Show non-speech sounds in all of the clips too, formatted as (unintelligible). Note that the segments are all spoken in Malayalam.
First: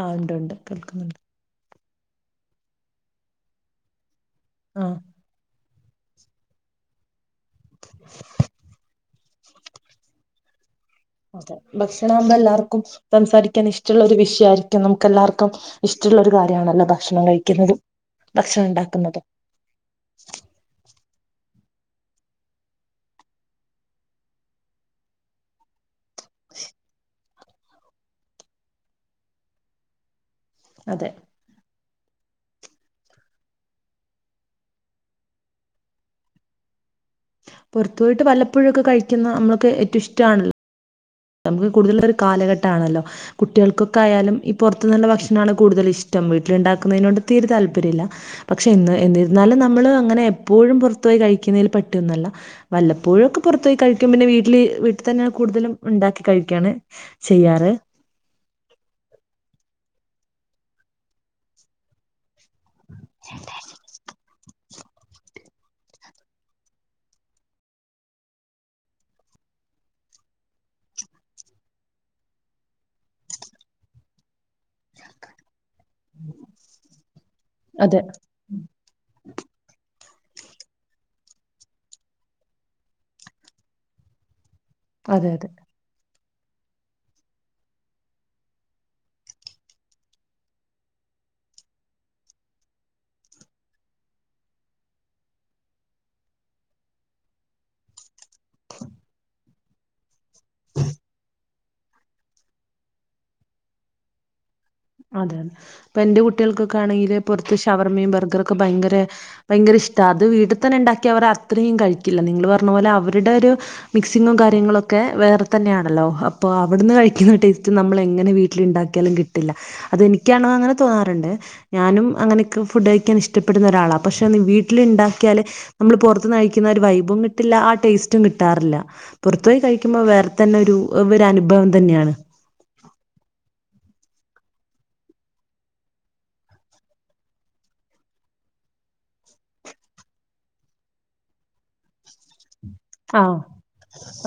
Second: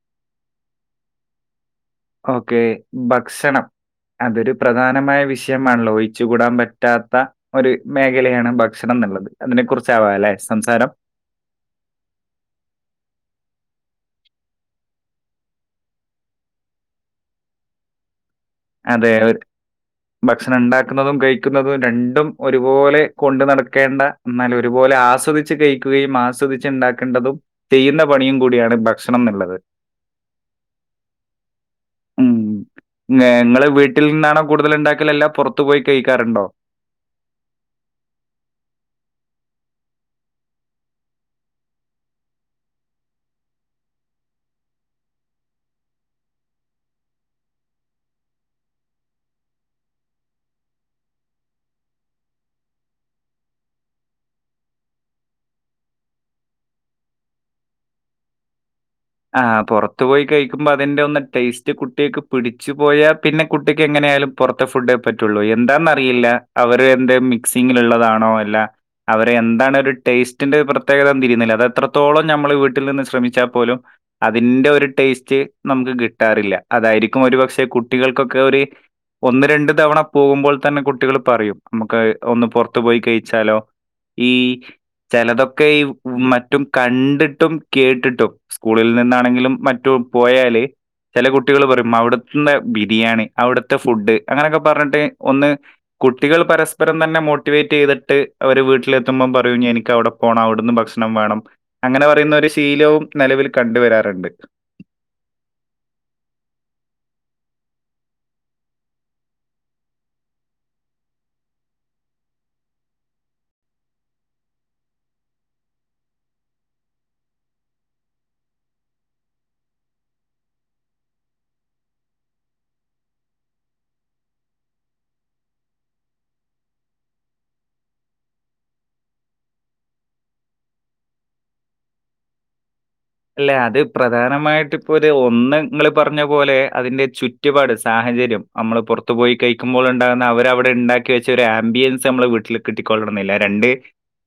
ആ ഇണ്ട് ഇണ്ട് കേൾക്കുന്നുണ്ട് ഓക്കേ ഭക്ഷണം അതൊരു ആഹ് പ്രധാനമായ വിഷയം മാണല്ലോ ഒഴിച്ചു കൂടാൻ പറ്റാത്ത ഒരു മേഖലയാണ് ഭക്ഷണം ന്ന്ള്ളത് അതിനെ കുറിച്ചാവാലേ സംസാരം അതെ ഭക്ഷണാമ്പോ എല്ലാർക്കും സംസാരിക്കാൻ ഇഷ്ടുള്ള ഒരു വിഷ്‌യായിരിക്കും നമുക്ക് എല്ലാർക്കും ഇഷ്ടള്ളൊരു കാര്യാണല്ലോ ഭക്ഷണം കഴിക്കുന്നത് അതെ ഒര് ഭക്ഷണംണ്ടാക്ക ക്ന്നതും കഴിക്കുന്നതും രണ്ടും ഒരുപോലെ കൊണ്ടു നടക്കേണ്ട എന്നാലൊരുപോലെ ആസ്വദിച്ച് കഴിക്കുകയും ആസ്വദിച്ച്ണ്ടാക്കണ്ടതും ചെയ്യുന്ന പണിയും കൂടിയാണ് ഭക്ഷണം ന്ന്ള്ളത് അതെ ഉം നേ ഇങ്ങള് വീട്ടിൽ നിന്നാണോ കൂടുതല് ഉണ്ടാക്കല് അല്ല പോറത്തു പോയി കഴിക്കാറുണ്ടോ പുറത്ത് പോയ്ട്ട് വല്ലപ്പോഴൊക്കെ കഴിക്കുന്ന നമ്മൾക്ക് ഏറ്റൊ ഇഷ്ടാണല്ലോ നമുക്ക് കൂടുതൽ ഒരു കാലഘട്ടാണല്ലോ കുട്ടികൾക്കൊക്കെ ആയാലും ഈ പുറത്ന്നുള്ള ഭക്ഷണാണ് കൂടുതലിഷ്ടം വീട്ടിലുണ്ടാക്കുന്നതിനോട് തീരെ താല്പര്യ ഇല്ല പക്ഷെ എന്ന് എന്നിരുന്നാലും നമ്മള് അങ്ങനെ എപ്പോഴും പോറത്ത് പോയി കഴിക്കുന്നതിൽ പേട്ട്ന്നല്ല വല്ലപ്പോഴൊക്കെ പോറത്തോയി കഴിക്കും പിന്നെ വീട്ടില് വീട്ട്തന്നെയാണ് കൂട്തലും ഉണ്ടാക്കി കഴിക്കാണ് ചെയ്യാറ് ആ പോറത്ത് പോയി കഴിക്കുമ്പോ അതിന്റെ ഒന്ന് ടേസ്റ്റ് കുട്ട്യേക്ക് പിടിച്ച് പോയാ പിന്നെ കുട്ടിക്ക് എങ്ങനെ ആയാലും പുറ ത്തെ ഫുഡേ പറ്റൊള്ളൂ എന്താന്നറിയില്ല അവര് എന്ത് മിക്സിങ്ങിലുള്ളതാണോ അല്ല അവരെ എന്താണ് ഒരു ടേസ്റ്റിന്റെ പ്രത്യേകത തിരീന്നില്ല അതത്രത്തോളം നമ്മള് വീട്ടിൽ നിന്ന് ശ്രമിച്ചാ പോലും അതിന്റെ ഒരു ടേസ്റ്റ് നമുക്ക് കിട്ടാറില്ല അതായിരിക്കും ഒരു പക്ഷെ അതെ കുട്ടികൾക്കൊക്കെ ഒരു ഒന്ന് രണ്ട് തവണ പോകുമ്പോൾ തന്നെ കുട്ടികൾ പറയും നമുക്ക് ഒന്ന് പോറത്ത് പോയി കഴിച്ചാലോ ഈ അതെ അതെ അതെ ചെലതൊക്കെയ് മറ്റും കണ്ടിട്ടും കേട്ടിട്ടും സ്കൂളിൽ നിന്നാണെങ്കിലും മറ്റു പോയാല് ചില കുട്ടികൾ പറയും ഉമ്മ അവിടുന്നെ ബിരിയാണി അവിടുത്തെ ഫുഡ് അങ്ങനെക്കെ പറഞ്ട്ട് ഒന്ന് കുട്ടികൾ പരസ്പരം തന്നെ മോട്ടിവേറ്റ് ചെയ്തിട്ട് അവര് വീട്ടിലെത്തുമ്പം പറയും എനിക്കവിടെ പോണം അവിടുന്ന് ഭക്ഷണം വേണം അങ്ങനെ പറയുന്ന ഒരു ശീലവും നെലവില് കണ്ട് വരാറ്ണ്ട് അതെയതെ പ്പ എന്റെ കുട്ടികൾക്കൊക്കെ ആണെങ്കില് പോറത്ത് ഷവർമ്മയും ബർഗറൊക്കെ ഭയങ്കര ഭയങ്കര ഇഷ്ടാ അത് വീട്ടിൽ തന്നെ ഇണ്ടാക്കി അവർ അത്രയും കഴിക്കില്ല നിങ്ങള് പറഞ്ഞ പോലെ അവരുടെ ഒരു മിക്സിങ്ങും കാര്യങ്ങളോക്കെ വേറെ തന്നെയാണല്ലോ അപ്പൊ അവിടുന്ന് കഴിക്കുന്ന ടേസ്റ്റ് നമ്മള് എങ്ങനെ വീട്ടില് ഇണ്ടാക്കിയാലും കിട്ടില്ല അതെനിക്കാണോ അങ്ങനെ തോന്നാറ്ണ്ട് ഞാനും അങ്ങനെക്കെ ഫുഡ് കഴിക്കാൻ ഇഷ്ടപ്പെടുന്ന ഒരാളാ പക്ഷെ വീട്ടില് ഇണ്ടാക്കിയാല് നമ്മള് പോറത്ത്ന്ന് കഴിക്കുന്ന ഒരു വൈബും കിട്ടില്ല ആ ടേസ്റ്റും കിട്ടാറില്ല പുറത്തു പോയി കഴിക്കുമ്പോൾ വേറെ തന്നെ ഒരു ഒരു അനുഭവം തന്നെയാണ് അല്ലെ അത് പ്രധാനമായിട്ട് ഇപ്പോ ഒരു ഒന്ന് ങ്ങള് പറഞ്ഞ പോലെ അതിന്റെ ചുറ്റുപാട് സാഹചര്യം അമ്മള് പുറത്തു പോയി കഴിക്കുമ്പോൾ ഉണ്ടാകുന്ന അവരവിടെ ഇണ്ടാക്കി വെച്ച ഒരു ആംബിയൻസ് നമ്മടെ വീട്ടില് ആ കിട്ടിക്കൊള്ളന്ന്മില്ല രണ്ട്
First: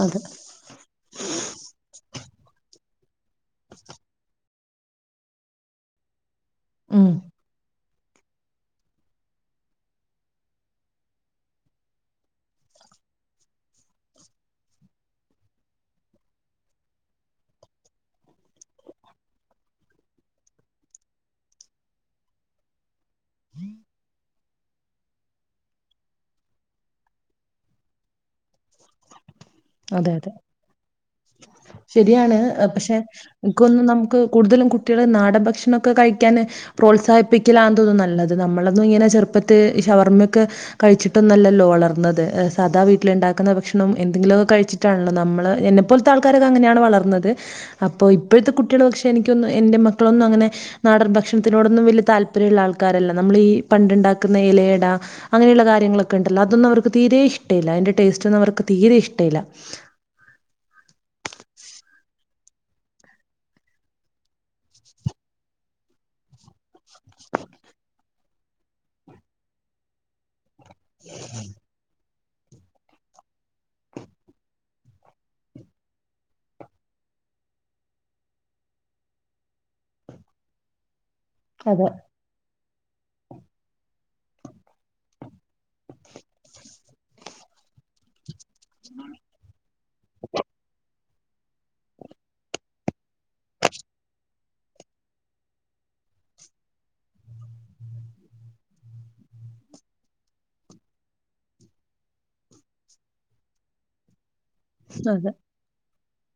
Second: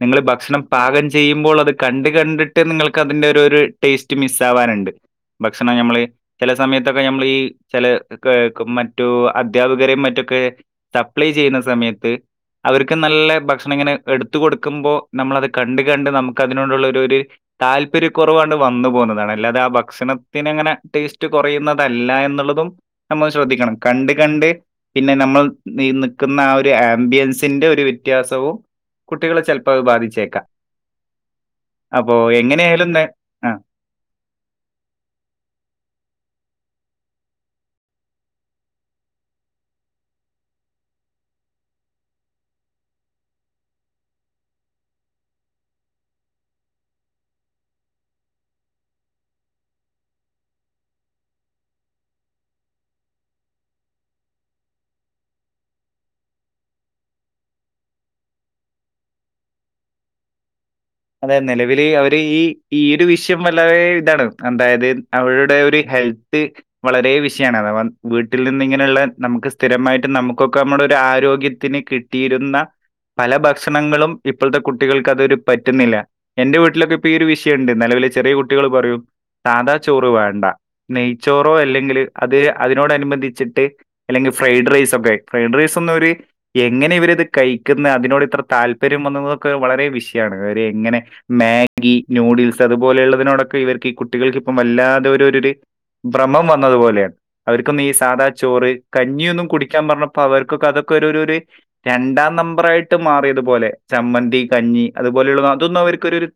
അതെ നിങ്ങള് ഭക്ഷണം പാകം ചെയ്യുമ്പോൾ അത് കണ്ട് കണ്ട് ട്ട് നിങ്ങൾക്ക് അതിന്റെ ഒരു ഒരു ടേസ്റ്റ് മിസ് ആവാന്ണ്ട് ഭക്ഷണം നമ്മള് ചെല സമയത്തൊക്കെ ഉം നമ്മള് ഈ ചെല ക്കെ മറ്റു അധ്യാപകരും മറ്റൊക്കെ സപ്ലൈ ചെയ്യുന്ന സമയത്ത് അവർക്ക് നല്ല ഭക്ഷണം ഇങ്ങനെ എടുത്തു കൊടുക്കുമ്പോ നമ്മളത് കണ്ട് കണ്ട് നമുക്ക് അതിനോടുള്ള ഒരു താല്പര്യ കോറവാ വന്നു പോകുന്നതാണ് അല്ലാതെ ആ ഭക്ഷണത്തിന്ങ്ങനെ ടേസ്റ്റ് കോറയുന്നതല്ല എന്നുള്ളതും നമ്മള് ശ്രദ്ധിക്കണം കണ്ട് കണ്ട് പിന്നെ നമ്മൾ നിക്കുന്ന ആ ഒരു ആംബിയൻസിന്റെ ഒരു വ്യത്യാസവും കു കുട്ടികളെ ചിലപ്പോ അത് അതെ അതെ ബാധിച്ചേക്കാം. അപ്പൊ എങ്ങനെയ ആയാലും ഇക്കോന്ന് നമുക്ക് കൂടുതലും കുട്ടികള് നാട ഭക്ഷണംഓക്കെ കഴിക്കാൻ പ്രോത്സാഹിപ്പിക്കില്ലാ തോന്നും നല്ലത് നമ്മളൊന്നും ഇങ്ങനെ ചെറുപ്പത്തി ഷവർമ്മയൊക്കെ കഴിച്ചിട്ടൊന്നല്ലല്ലോ വളർന്നത് സാദാ വീട്ടിലുണ്ടാക്കുന്ന ഭക്ഷണം എന്തെങ്കിലു കഴിച്ചിട്ടാണല്ലോ നമ്മൾ എന്നെപ്പോലത്തെ ആൾക്കാരൊക്കെ അങ്ങനെയാണ് വളർന്നത്. അപ്പോൾ ഇപ്പോഴത്തെ കുട്ടികൾ പക്ഷെ എനിക്കൊന്നും എൻ്റെ മക്കളൊന്നും അങ്ങനെ നാടൻ ഭക്ഷണത്തിനോടൊന്നും വല്യ താല്പര്യമുള്ള ആൾക്കാരല്ല. നമ്മളീ പണ്ടിണ്ടാക്കുന്ന ഇലയട അങ്ങനെയുള്ള കാര്യങ്ങളൊക്കെ ഉണ്ടല്ലോ അതൊന്നും അവർക്ക് തീരേ ഇഷ്ടല്ല. അതിൻ്റെ ടേസ്റ്റ്ഓന്നും അവർക്ക് തീരെേ ഇഷ്ടല്ല. അതെ നിലവിൽ അവര് ഈ ഈയൊരു വിഷയം വളരെ ഇതാണ് അതായത് അവരുടെ ഒരു ഹെൽത്ത് വളരേ വിഷയമാണ് അതാ വ വീട്ടിൽ നിന്ന് ങ്ങനെയുള്ള നമുക്ക് സ്ഥിരമായിട്ട് നമുക്കൊ ക്കെ നമ്മുടെ ഒരു ആരോഗ്യത്തിന് കിട്ട തീരുന്ന പല ഭക്ഷണങ്ങളും ഇപ്പോഴത്തെ കുട്ടികൾക്ക് അതൊരു പ പറ്റുന്നില്ല എന്റെ വീട്ടിലൊക്കെ ഇ ഒരു വിഷയുണ്ട്. നിലവിലെ ചെറിയ കുട്ടികൾ പറയും സാദാ ചോറ് വേണ്ട ചോറോ അതെ അല്ലെങ്കിൽ അത് അതിനോടനുബന്ധിച്ചിട്ട് അല്ലെങ്കിൽ ഫ്രൈഡ് റൈസ് ഒക്കെ ഫ്രൈഡ് റൈസ് ഒന്നും അവര് എങ്ങനെ ഇവരത് കഴിക്കുന്ന അതിനോട് ഇത്ര താല്പര്യം വന്നുന്നതൊക്കെ വളരെ വിഷയാ (unintelligible) ഇങ്ങനെ മാഗി നൂഡിൽസ് അതുപോലെയുള്ളതിനോടൊക്കെ ഇവർക്ക് ഈ കുട്ടികൾക്ക് ഇപ്പം വല്ലാതെ ഒരു ഒരരൊര് ഭ്രമം വന്നത്പോലെയാണ്. അവർക്കൊന്നു ഈ സാദാ ചോറ്, കഞ്ഞിയൊന്നും കുടിക്കാൻ പറഞ്ഞപ്പോ അവർക്കൊക്കെ അതൊക്കെ ഒരൊരൊര് രണ്ടാം നമ്പറായിട്ട് മാറിയതുപോലെ ചമ്മന്തി കഞ്ഞി അ അതെ പോലുള്ള അതൊന്നും ഓര് ഇക്ക് ഒരു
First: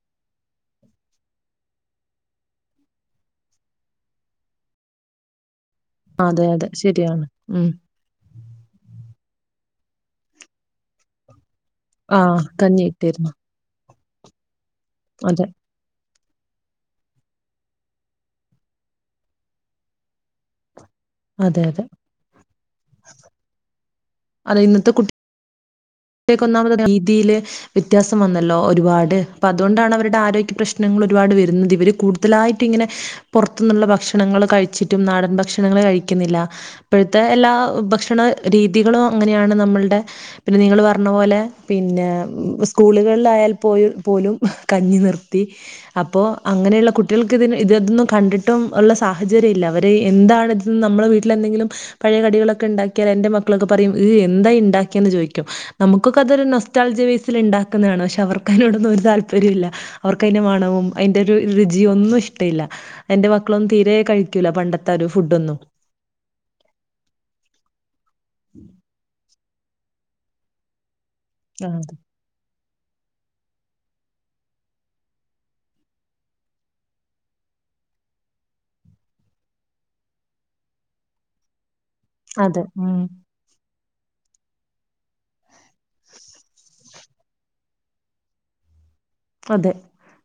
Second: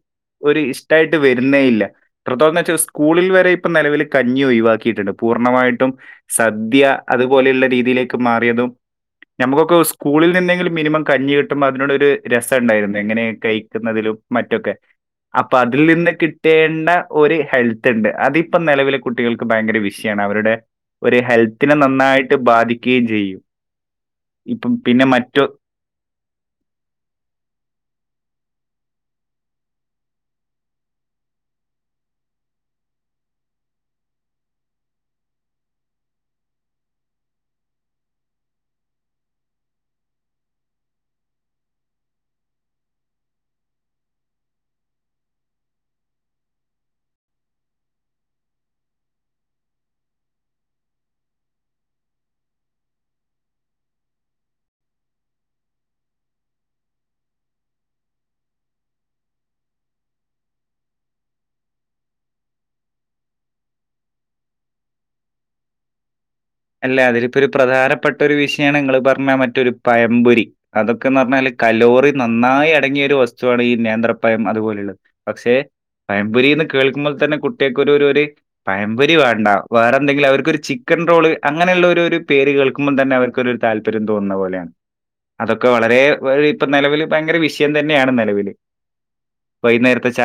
ഒര് ഇഷ്ടായിട്ട് വരുന്നേ ഇല്ല. പ്രദൊന്ന് വെച്ചാൽ സ്കൂളിൽ വരെ ഇപ്പ നിലവിൽ കഞ്ഞി ഒയിവാക്കിയിട്ടണ്ട് പൂർണ്ണമായിട്ട് ഉം അതെ അതെ സദ്യ ശരിയാണ്. അതുപോലെയുള്ള ഉം. രീതിയിലേക്ക് മാ- നമുക്കൊക്കെ സ്കൂളിൽ നിന്നെ- ങ്കിലും മിനിമം കഞ്ഞി കി- ക്കുമ്പോ അതിനോടൊരു ആ രസം കഞ്ഞി ഉണ്ടായിരുന്നു എങ്ങനെ ഇട്ടിരുന്നു. ക കുന്നതിലും മറ്റൊക്കെ അതെ അപ്പൊ അതിൽ നിന്ന് കിട്ട- കിട്ടേണ്ട ഒരു ഹെൽത്ത്ണ്ട്. അതിപ്പോ നെലവിലെ കുട്ടികൾക്ക് ഭയങ്കര വിഷയമാണ് അവരുടെ ഒരു അതെ ഹെൽത്തിനെ അതെ. നന്നായിട്ട് ബാധിക്ക്യേംയും ചെയ്യും ഇപ്പം പിന്നെ മറ്റു (inaudible) ഇപ്പൊക്കൊന്നാമത് രീതിയില് വ്യത്യാസം വന്നല്ലോ ഒരുപാട് അപ്പൊ അതുകൊണ്ടാണ് അവരുടെ ആരോഗ്യ പ്രശ്നങ്ങൾ ഒരുപാട് വരുന്നത് ഇവര് കൂടുതലായിട്ടും ഇങ്ങനെ പുറത്തുന്നുള്ള ഭക്ഷണങ്ങൾ കഴിച്ചിട്ടും നാടൻ ഭക്ഷണങ്ങൾ കഴിക്കുന്നില്ല ഇപ്പോഴത്തെ എല്ലാ ഭക്ഷണ രീതികളും അങ്ങനെയാണ് നമ്മളുടെ പിന്നെ നിങ്ങള് പറ- പറഞ്ഞ പോലെ പിന്നെ സ്കൂളുകളിലായാൽ പോയു പോലും കഞ്ഞി നിർത്തി അപ്പോ അങ്ങനെയുള്ള കുട്ടികൾക്ക് ഇതി ഇതതൊന്നും കണ്ടിട്ടും ഉള്ള സാഹചര്യം ഇല്ല അവര് എന്താണ് ഇത് നമ്മളെ വീട്ടില എന്തെങ്കിലും പഴയ കടികളൊക്കെ ഉണ്ടാക്കിയാൽ എന്റെറ മക്കളൊക്കെ പറയും ഈ എന്താ ഉണ്ടാക്കിയന്ന് ചോദിക്കും നമുക്കൊക്കെ അതൊരു നൊസ്റ്റാൾജിയ ബെയ്സിൽ ഉണ്ടാക്കുന്നതാണ് പക്ഷെ അവർക്കതിനോടൊന്നും ഒരു താല്പര്യം ഇല്ല അവർക്കതിന്റെ മണവും അയ്ന്റെ രു രുചിയു ഒന്നും ഇഷ്ടയില്ല. എൻ്റെ മക്കളൊന്നും തീരെ കഴിക്കൂല പണ്ടത്തെ ഒര് ഫുഡൊന്നും അല്ല അതിലിപ്പോ ഒരു പ്രധാനപ്പെട്ട ഒരു വിഷയാണ് നിങ്ങള് പറഞ്ഞ മറ്റെ- മറ്റൊരു പയമ്പൊരി അതൊക്കെ അതൊക്കന് പറഞ്ഞാല് അതെ. കലോറി നന്നായി തുടങ്ങിയ ഒരു വസ്തുവാണ് ഈ നേന്ത്രപ്പയം അതുപോലെയുള്ളത് പക്ഷെ പയംപൊരിന്ന് കേൾക്കുമ്പോൾ തന്നെ കുട്ടികൾക്കൊരു ഒരു പയംപൊരി വേണ്ട വേറെ എന്തെങ്കിലും അവർക്കൊരു ചിക്കൻ റോള് അങ്ങനെയുള്ള ഒരു ഒരു പേര് അതെ. കേൾക്കുമ്പോൾ ഉം. തന്നെ അവർക്കൊരു താല്പര്യം തോന്നുന്ന പോലെയാണ് അതൊക്കെ വളരെ ഇപ്പ നിലവിൽ ഭയങ്കര വിഷയം തന്നെയാണ് നിലവിൽ അതെ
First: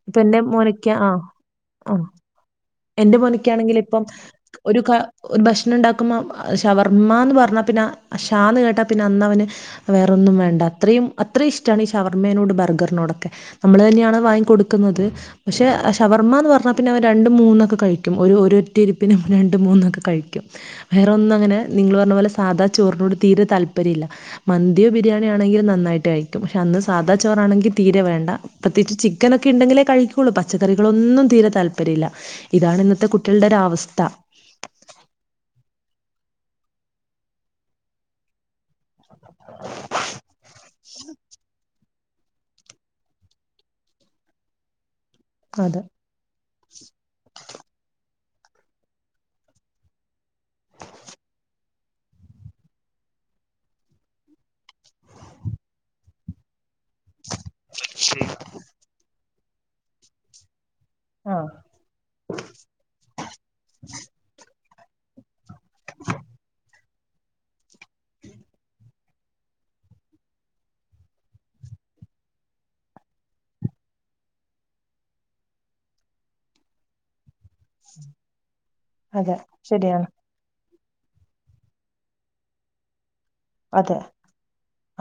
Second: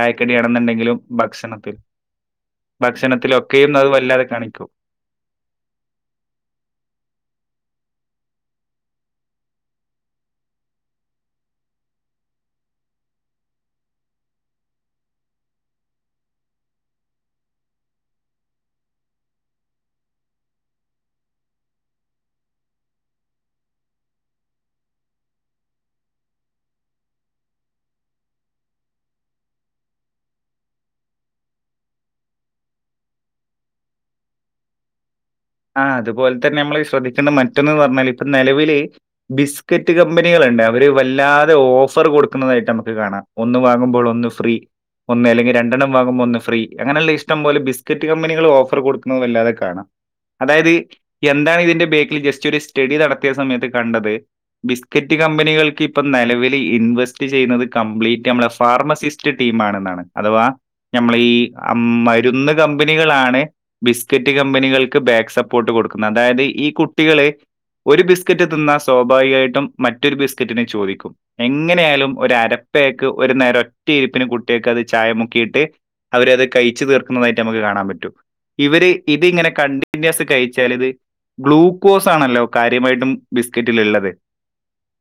ഇപ്പൊ എൻറെ മോനയ്ക്ക് ആ ഭക്ഷണത്തിൽ ആ എൻ്റെ മോനക്കാണെങ്കിൽ ഭക്ഷണത്തിലൊക്കെയും അത് ഇപ്പം വല്ലാതെ കാണിക്കും. ഒരു ക ഭക്ഷണം ഉണ്ടാക്ക ക്കുമ്പോ ഷവർമ്മ എന്ന് പറഞ്ഞ പിന്നെ ഷാന്ന് കേട്ടാ പിന്നെ അന്ന അവന് വേറെൊന്നും വേണ്ട അത്രയും അത്രയും ഇഷ്ടമാണ് ഈ ഷവർമ്മനോട് ബർഗറിനോടൊക്കെ നമ്മൾ തന്നെയാണ് വാങ്ങി കൊടുക്കുന്നത് പക്ഷെ ഷവർമ്മ എന്ന് പറഞ്ഞാൽ പിന്നെ അവ രണ്ടും മൂന്നൊക്കെ കഴിക്കും ഒരു ഒറ്റ ഇരിപ്പിനും രണ്ടും മൂന്നൊക്കെ കഴിക്കും വേറെ ഒന്നും അങ്ങനെ നിങ്ങൾ പറഞ്ഞ പോലെ സാധാ ചോറിനോട് തീരെ താല്പര്യമില്ല മന്തിയോ ബിരിയാണിയോ ആണെങ്കിലും നന്നായിട്ട് കഴിക്കും പക്ഷെ അന്ന് സാധാ ചോറാണെങ്കിൽ തീരെ വേണ്ട പ്രത്യേകിച്ച് ചിക്കൻ ഒക്കെ ഉണ്ടെങ്കിലേ കഴിക്കുള്ളൂ പച്ചക്കറികളൊന്നും തീരെ താല്പര്യം ഇല്ല ഇതാണ് ഇന്നത്തെ കുട്ടികളുടെ ഒരവസ്ഥ ആ അതുപോലെ തന്നെ നമ്മള് ശ്രദ്ധിക്കേണ്ട മറ്റൊന്ന് ന് പറഞ്ഞാൽ ഇപ്പ നിലവില് ബിസ്ക്കറ്റ് കമ്പനികളുണ്ട് അവര് വല്ലാതെ ഓഫർ കൊടുക്കുന്നതായിട്ട് നമുക്ക് കാണാം ഒന്ന് വാങ്ങുമ്പോൾ ഒന്ന് ഫ്രീ ഒന്ന് അല്ലെങ്കിൽ അതെ രണ്ടെണ്ണം വാങ്ങുമ്പോ ഒന്ന് ഫ്രീ അങ്ങനെയുള്ള ഇഷ്ടം പോലെ ബിസ്ക്കറ്റ് കമ്പനികൾ ഓഫർ കൊടുക്കുന്നത വല്ലാതെ കാണാം അതായത് എന്താണ് ഇതിന്റെ ബേക്കിൽ ജസ്റ്റ് ഒരു സ്റ്റഡി നടത്തിയ സമയത്ത് കണ്ടത് ബിസ്ക്കറ്റ് കമ്പനികൾക്ക് ഇപ്പം നിലവിലി ഇൻവെസ്റ്റ് ചെയ്യുന്നത് കംപ്ലീറ്റ് നമ്മ ഫാർമസിസ്റ്റ് ടീം ആണെന്നാണ് അഥവാ നമ്മൾ ഈ ആഹ് മരുന്ന് കമ്പനികളാണ് ബിസ്കറ്റ് കമ്പനികൾ ക് ബാക്സപ്പ് പ്പോട്ട് കൊടുക്കുന്നത് അതായത് ഈ കുട്ടി കുട്ടികൾ ഒരു ബിസ്കറ്റ് തിന്നാൽ സ്വാഭാവികമായിട്ടും മറ്റൊരു ബിസ്കറ്റിനെ ചോദിക്കും എങ്ങനെ ആയാലും ഒരു അരപ്പേയേക്ക് ഒരു നേരം ഒറ്റ ഇരിപ്പിന് കുട്ടിയക്ക് അത് ചായ മുക്കിയിട്ട് അവരത് കഴിച്ചു തീർക്കുന്നതായിട്ട് നമുക്ക് കാണാൻ പറ്റും ഇവര് അതെ ഇതിങ്ങനെ കണ്ടി- ശരിയാണ് പിന്യാസ് കഴിച്ചാൽ ഇത് ഗ്ലൂക്കോസ് ആണല്ലോ കാര്യമായിട്ടും ബിസ്കറ്റില അതെ ഇള്ളത്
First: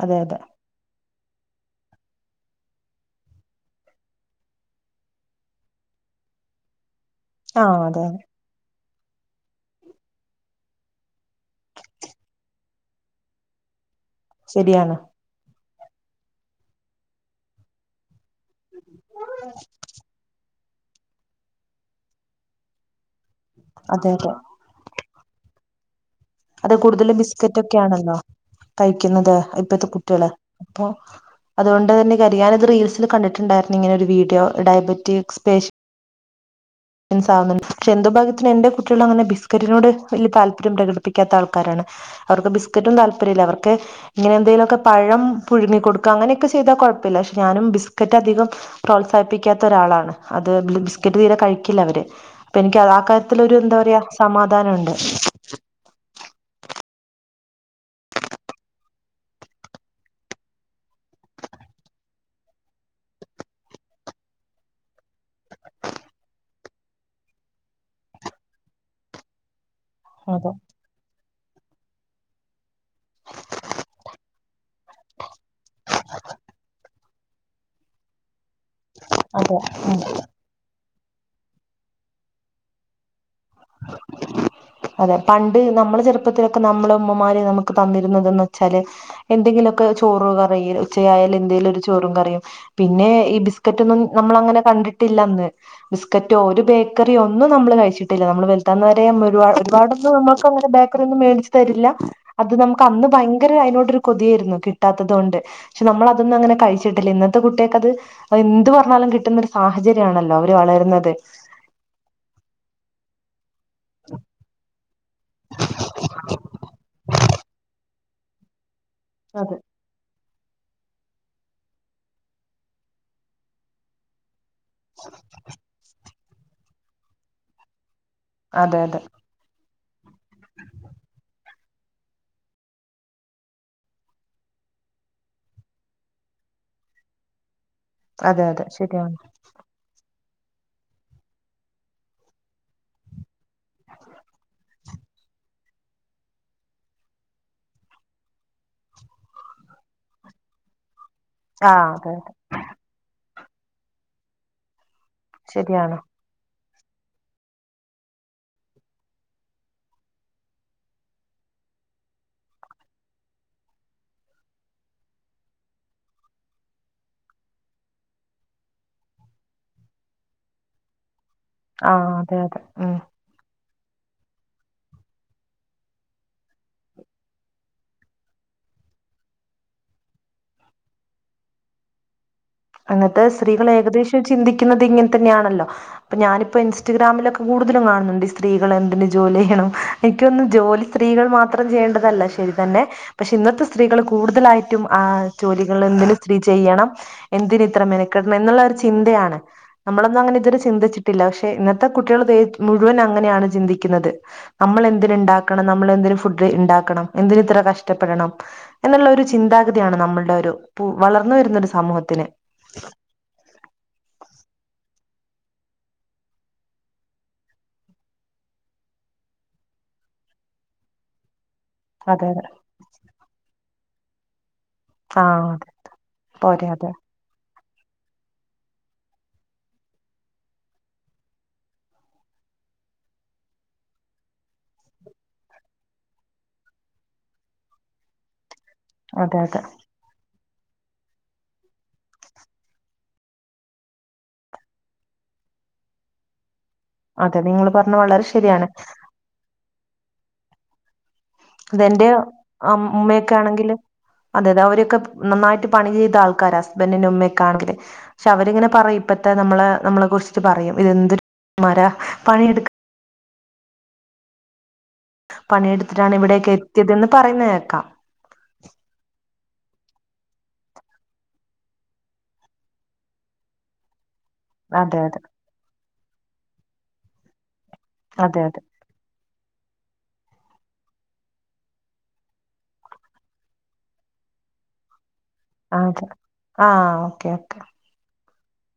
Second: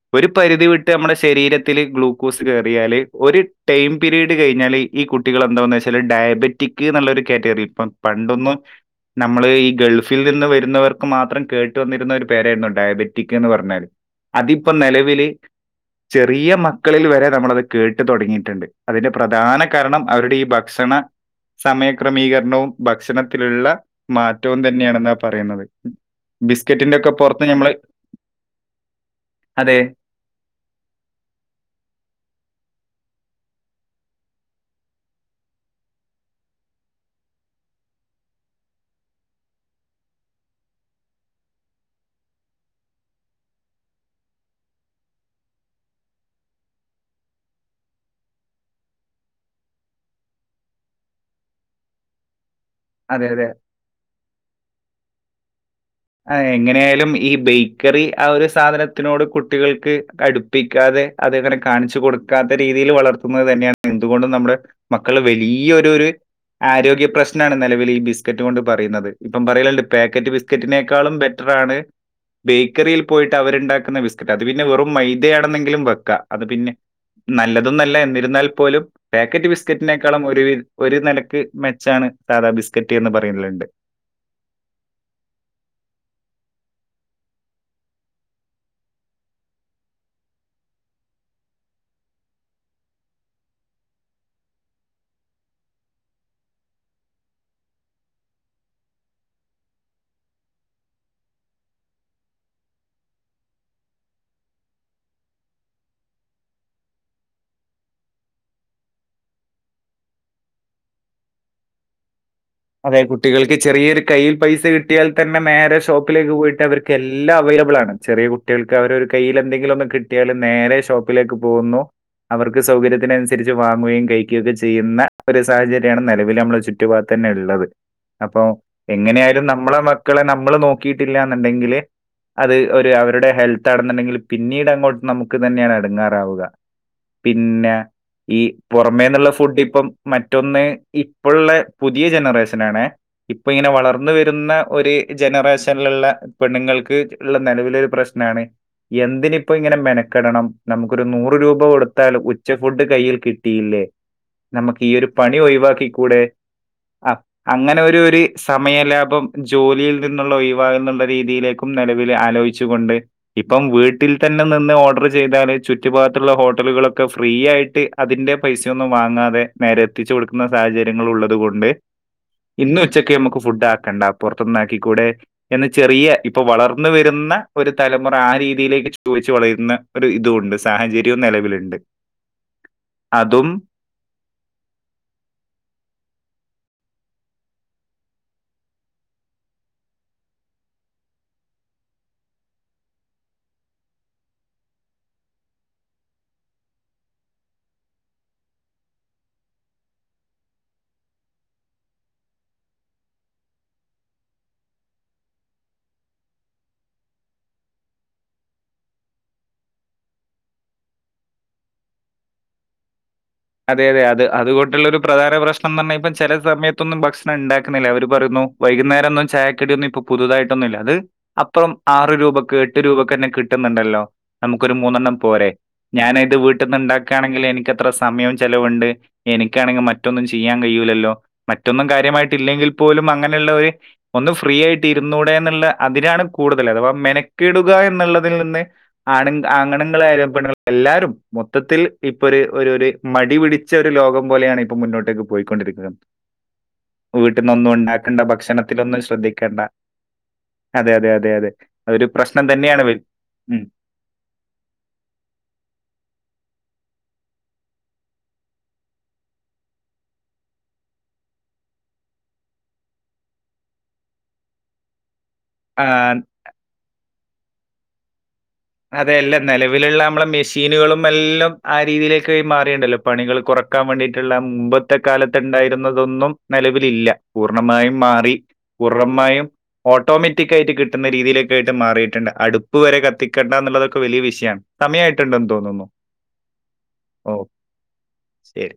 അതെ ഒരു അതെ പരിധി വിട്ട് നമ്മുടെ ശരീരത്തിൽ ഗ്ലൂക്കോസ് കയറിയാൽ ഒരു ടൈം പീരീഡ് കഴിഞ്ഞാൽ ഈ കുട്ടികൾെന്താെന്ന് വെച്ചാൽ ഡയബറ്റിക് നല്ലൊരു കാറ്റഗറി ആഹ് ഇപ്പം അതെ അതെ പണ്ടൊന്ന് നമ്മള് ഈ ഗൾഫിൽ നിന്ന് വരുന്നവർക്ക് മാത്രം കേട്ട് വന്നിരുന്ന ഒരു പേരായിരുന്നു ഡയബറ്റിക് എന്ന് പറഞ്ഞാൽ അതിപ്പ ശരിയാണ് നിലവില് ചെറിയ മക്കളിൽ വരെ നമ്മളത് കേട്ട് തുടങ്ങിയിട്ട ണ്ട് അതിന്റെ പ്രധാന കാരണം അവരുടെ ഈ ഭ ക്ഷണ സമയക്രമീകരണവും ഭക്ഷണ ത്തിലുള്ള അതെ അതെ മാറ്റ തന്നെയണെന്നാ പറയണത് അത് കൂടുതലും ബിസ്കറ്റ് ഒക്കെയാണല്ലോ കഴിക്കുന്നത് അതെ. ഇപ്പത്തെ കുട്ടികള് അപ്പൊ അതുകൊണ്ട് തന്നെ ക ഞാനത് റീൽസിൽ കണ്ടി ട്ടാണ്ടായി ഇങ്ങനെ ഒരു വീഡിയോ ഡയബറ്റിക് സ്പേ മൻസുന്നുണ്ട് പക്ഷെ എന്തോ ഭഗത്തിന് എന്റെ കുട്ടികള അങ്ങനെ ബിസ്ക്കറ്റിനോട് വലിയ താല്പര്യം പ്രകടിപ്പിക്കാത്ത ആൾക്കാരാണ് അവർക്ക് ബിസ്ക്കറ്റും താല്പര്യല്ല അവർക്ക് ഇങ്ങനെ എന്തെങ്കിലുമൊക്കെ പഴം പുഴുങ്ങി കൊടുക്കുക അങ്ങനെയൊക്കെ ചെയ്തൽ കുഴപ്പമില്ല പക്ഷെ ഞാനും ബിസ്ക്കറ്റ് അധികം പ്രോത്സാഹിപ്പിക്കാത്ത ഒരാളാണ് അത് ബിസ്ക്കറ്റ് തീരെ കഴി ക്കില്ല അവര് അപ്പൊ എനിക്ക് അത് ആ അതെ, കാര്യത്തിലൊ അതെ. എന്താ പറയാ സമാധാനംണ്ട് ആ എങ്ങനെയ ആലും ഈ ബേക്കറി ആ ഒരു സാധനത്തിനോട് കുട്ടികൾക്ക് അടുപ്പിക്കാതെ അങ്ങനെ കാണിച്ചു കൊടുക്കാത്ത രീതിയിൽ വളർത്തുന്നത് തന്നെയാണ് എന്തുകൊണ്ടും നമ്മടെ മക്കൾ വലിയൊരു ഒരു ആരോഗ്യ പ്രശ്നം നിലവിൽ ഈ ബിസ്ക്കറ്റ് കൊണ്ട് പറയുന്നത് ഇപ്പം പറയലണ്ട് പാക്കക്ട് അതെ ബിസ്‌ക്കറ്റ് - ബെറ്ററാണ് ബേക്കറിയിൽ പോയിട്ട് അവരുണ്ടാക്കുന്ന ബിസ്ക്കറ്റ് അത് പിന്നെ വെറും മൈതയാണെന്നെങ്കിലും വെക്ക അത് പിന്നെ നല്ലതും നല്ല എന്നിരുന്നാൽ- പോലും പാക്കറ്റ് അതെ ഉം ബിസ്ക്കറ്റിനേക്കാളും ഒരു- ഒരു നിലക്ക് മെച്ചാണ് സാധാ ബിസ്ക്കറ്റ് എന്ന് പറയുന്നത് ഫൻലണ്ട (unintelligible) അതെ പണ്ട് നമ്മളെ ചെറുപ്പത്തിലൊക്കെ നമ്മള ഉമ്മമാര് നമുക്ക് തന്നിരുന്നുന്നത്ന്ന് വെച്ചാല് എന്തെങ്കിലുമൊക്കെ ചോറ് കറി ഉച്ചയായൽ എന്തെങ്കിലും ഒരു ചോറും കറിയും പിന്നെ ഈ ബിസ്ക്കറ്റൊന്നും നമ്മളങ്ങനെ കണ്ടിട്ടില്ലന്ന് ബിസ്ക്കറ്റോ ഒരു ബേക്കറിയോ ഒന്നും നമ്മള് കഴിച്ചിട്ട നമ്മള് വലുത്താന്ന വരെ ഒരു ഒരുപാടൊന്നും നമ്മക്ക് അങ്ങനെ ബേക്കറി ഒന്നും മേടിച്ചച്ച് തരില്ല അത് നമുക്ക് അന്ന് ഭയങ്കര അതിനോട്രു കൊതിയായിരുന്നു കിട്ടാത്തത്കൊണ്ട് പക്ഷെ നമ്മള അതൊന്നും അങ്ങനെ കഴിച്ചിട്ടില്ല ഇന്നത്തെ കുട്ടികക്ക് അത് എന്ത് പറഞ്ഞാലും കിട്ടുന്ന ഒരു സാഹചര്യമാണല്ലോ അവര് വളരുന്നത് അതെ കുട്ടികൾക്ക് ചെറിയൊരു കയ്യിൽ പൈസ കിട്ടി ചില ആൾക്കാർ തന്നെ നേരെ ഷോപ്പിലേക്ക് പോയിട്ട് അവർക്ക് എല്ലാം അവൈലബിൾ ആണ് ചെറിയ കുട്ടികൾക്ക് അവര ഒരു കയ്യിൽ അതെ എന്തെിലും ഒന്ന് കിട്ടി - കിട്ടിയാൽ നേരെ ഷോപ്പിലേക്ക് പോകുന്നു അവർക്ക് സൗകര്യത്തിനനുസരിച്ച് വാങ്ങുകയും കഴിക്കുകക്കെ ചെയ്യുന്ന ഒരു സാഹചര്യമാണ് നിലവിൽ നമ്മള് ചുറ്റ്പാ തന്നെ ഉള്ളത് അപ്പൊ അതെ അതെ എങ്ങനൊയാലും നമ്മളെ മക്കളെ നമ്മൾ നോക്കിയിട്ടില്ല എന്നുണ്ടെങ്കില് അത് ഒരു അവരുടെ ഹെൽത്ത്ണന്നുണ്ടെങ്കിൽ പിന്നീട് അങ്ങോട്ട് നമുക്ക് തന്നെയാണ് അടുങ്ങാറാവുക പിന്നെ ഈ അതെ അതെ ശരിയാണ് പുറമേന്നുള്ള ഫുഡ് ഇപ്പം മറ്റൊന്ന് ഇപ്പോള്ള പുതിയ ജനറേഷന ആണേ ഇപ്പൊ ഇങ്ങനെ വളർന്ന് വരുന്ന ഒരു ജനറേഷനിലുള്ള പെണ്ണുങ്ങൾക്ക് ഉള്ള നിലവിലരു പ്രശ്നമാണ് എന്തിനിപ്പോ ഇങ്ങനെ മെനക്കെടണം നമുക്ക് ഒരു നൂറ് രൂപ ആ അതെ കൊടുത്താൽ ഉച്ച ഫുഡ് കയ്യിൽ കി ല്ലേ നമുക്ക് ഈ ഒരു പണി ഒഴിവാക്കി ശരിയാണ് കൂടെ ആ അങ്ങനെ ഒരു ഒരു സമയ ലാഭം ജോലിയിൽ നിന്നുള്ള ഒഴിവാക എന്നുള്ള രീതിയിലേക്കും നിലവിൽ ആലോചിച്ചുക കൊണ്ട് ഇപ്പം വീട്ടിൽ തന്നെ നിന്ന് ഓർഡർ ചെയ്താല് ചുറ്റു ഭാഗത്തുള്ള ഹോട്ടലുകളൊക്കെ ഫ്രീ ആയിട്ട് അതിന്റെ പൈസയൊന്നും വാങ്ങാതെ നേരെ എത്തിച്ചു കൊടുക്കുന്ന സാഹചര്യങ്ങളൾ ഉള്ള ആഹ് അതെ അതെ ഇന്ന ഉം ഉച്ചക്ക് നമുക്ക് ഫുഡാ കണ്ടപ്പുറത്തുന്നാക്കി കൂടെ എന്ന് ചെറിയ ഇപ്പൊ വളർന്ന വരുന്ന ഒരു തലമുറ ആ രീതിയിലേക്ക് ചോദിച്ചു വളരുന്ന ഒരു ഇതും ഉണ്ട് സാഹചര്യവും നിലവില്ണ്ട് അങ്ങത്തെ സ്ത്രീകൾ ഏകദേശം ചിന്തിക്കുന്നത് ഇങ്ങനെ തന്നെയാണല്ലോ അപ്പൊ ഞാനിപ്പോ ഇൻസ്റ്റഗ്രാമിലൊക്കെ കൂടുതലും കാണുന്നുണ്ട് ഈ സ്ത്രീകൾ എന്തിനന് ജോലി ചെയ്യണം എനിക്കൊന്നും ജോലി സ്ത്രീകൾ മാത്രം ചെയ്യേണ്ടതല്ല ശരി തന്നെ പക്ഷെ ഇന്നത്തെ സ്ത്രീകൾ കൂടുതലായിട്ടും ആ ജോലികൾ എന്ന് സ്ത്രീ ചെയ്യണം എന്തിന ഇത്ര മെനക്കെട്ടണം എന്നുള്ള ഒരു ചിന്തയാണ് നമ്മളൊന്നും അങ്ങനെ ഇത്ര ചിന്തിച്ചിട്ടില്ല പക്ഷെ ഇന്നത്തെ കുട്ടികൾ ത മുഴുവൻ അങ്ങനെയാണ് ചിന്തിക്കുന്നത് നമ്മൾെന്തിന ഉണ്ടാക്കണം നമ്മൾ എന്തിനന് ഫുഡ് ഉണ്ടാക്കണം എന്ന് ഇത്ര കഷ്ടപ്പെടണം എന്നുള്ള ഒരു ചിന്താഗതിയാണ് നമ്മളുടെ ഒരു വളർന്നു വരുന്ന ഒരു സമൂഹ- (unintelligible) അതെ അതെ അതെ അതുകൊട്ടുള്ള ഒരു പ്രധാന പ്രശ്നം എന്ന് പറഞ്ഞാൽ ഇപ്പ ചില സമയത്തൊന്നും ഭക്ഷണം ഉണ്ടാക്കുന്നില്ല അവര് പറയുന്നു വൈകുന്നേരംന്നും ചായക്കടൊന്നും ഇപ്പൊ പുതുതായിട്ടൊന്നുല്ല അത് അപ്പറം ആറ് അതെ അതെ രൂപയ്ക്ക് എട്ട് രൂപയ്ക്ക് തന്നെ കിട്ടുന്നുണ്ടല്ലോ (inaudible) നമുക്കൊരു മൂന്നെണ്ണം പോരെ ആഹ് അതെ ഞാൻ ഇത് വീട്ടിൽ പോരെ നിന്ന് അതെ ഉണ്ടാക്കുകയാണെങ്കിൽ എനിക്ക് സമയം ചിലലവുണ്ട് എനിക്കാണെങ്കിൽ മറ്റൊന്നും ചെയ്യാൻ കഴിയൂല്ലല്ലോ മറ്റൊന്നും കാര്യമായിട്ട ഇില്ലെങ്കിൽ പോലും അങ്ങനെയുള്ളവര് ഒന്ന് ഫ്രീ ആയിട്ട് ഇരുന്നൂടെ എന്നുള്ള അതിനാണ് കൂടുതൽ അഥവാ മെനക്കെിടുക എന്നുള്ളതിൽ നിന്ന് ആണ് അതെ അതെ ആങ്ങണങ്ങള ആയലും പെണ്ണുങ്ങൾ എല്ലാരും മൊത്തത്തിൽ ഇപ്പൊ ഒരു ഒര് ഒര് മടി പിടിച്ച ഒരു ലോകം പോലെയാണ് ഇപ്പ മുന്നോട്ടേക്ക് പോയിക്കൊണ്ടിരിക്കുന്നത് അതെ നിങ്ങൾ വീട്ടന്നൊന്നും പറഞ്ഞ ഉണ്ടാക്കേണ്ട വളരെ ശരിയാണ് ഭക്ഷണത്തിന്നും ശ്രദ്ധിക്കേണ്ട അതെ അതെ അ അതെന്റെ ഉമ്മയൊക്കെ ഉം. ആണെങ്കിൽ അതെ അതെ അവരൊക്കെ നന്നായിട്ട് പണി ചെയ്ത ആൾക്കാരാ ബ ഉമ്മയക്കാണെങ്കില് പക്ഷെ അവരിങ്ങനെ പറയും ഇപ്പത്തെ നമ്മളെ നമ്മളെ കുറിച്ചിട്ട് പറയും ഇതെന്തൊരു മര പണിയെടുക്ക ആ, പണിയെടുത്തിട്ടാണ് ഇവിടേക്ക എത്തിയതന്ന് പറയുന്ന കേക്കാം അതെയല്ല നിലവിലുള്ള നമ്മളെ മെഷീനുകളും എല്ലാം ആ രീതിയിലേക്ക് മാറിയുണ്ടല്ലോ പണികൾ കുറക്കാൻ വേണ്ടിട്ട് മുമ്പത്തെ അതെ അതെ കാലത്ത്ണ്ടായിരുന്നത് അതൊന്നും നിലവിലില്ല മായയും മാറി അതെ അതെ പൂർണമായും ഓട്ടോമാറ്റിക് ആയിട്ട് കിട്ടുന്ന രീതിയിലൊക്കെ ആയിട്ട് മാറിയിട്ടുണ്ട് അടുപ്പ് വരെ കത്തി കെട്ടുക എന്നുള്ളതൊക്കെ വലിയ വിഷയമാണ് സമയായിട്ട് അതെ ആഹ് ഓക്കെ ഓ ഓക്കെ ശരി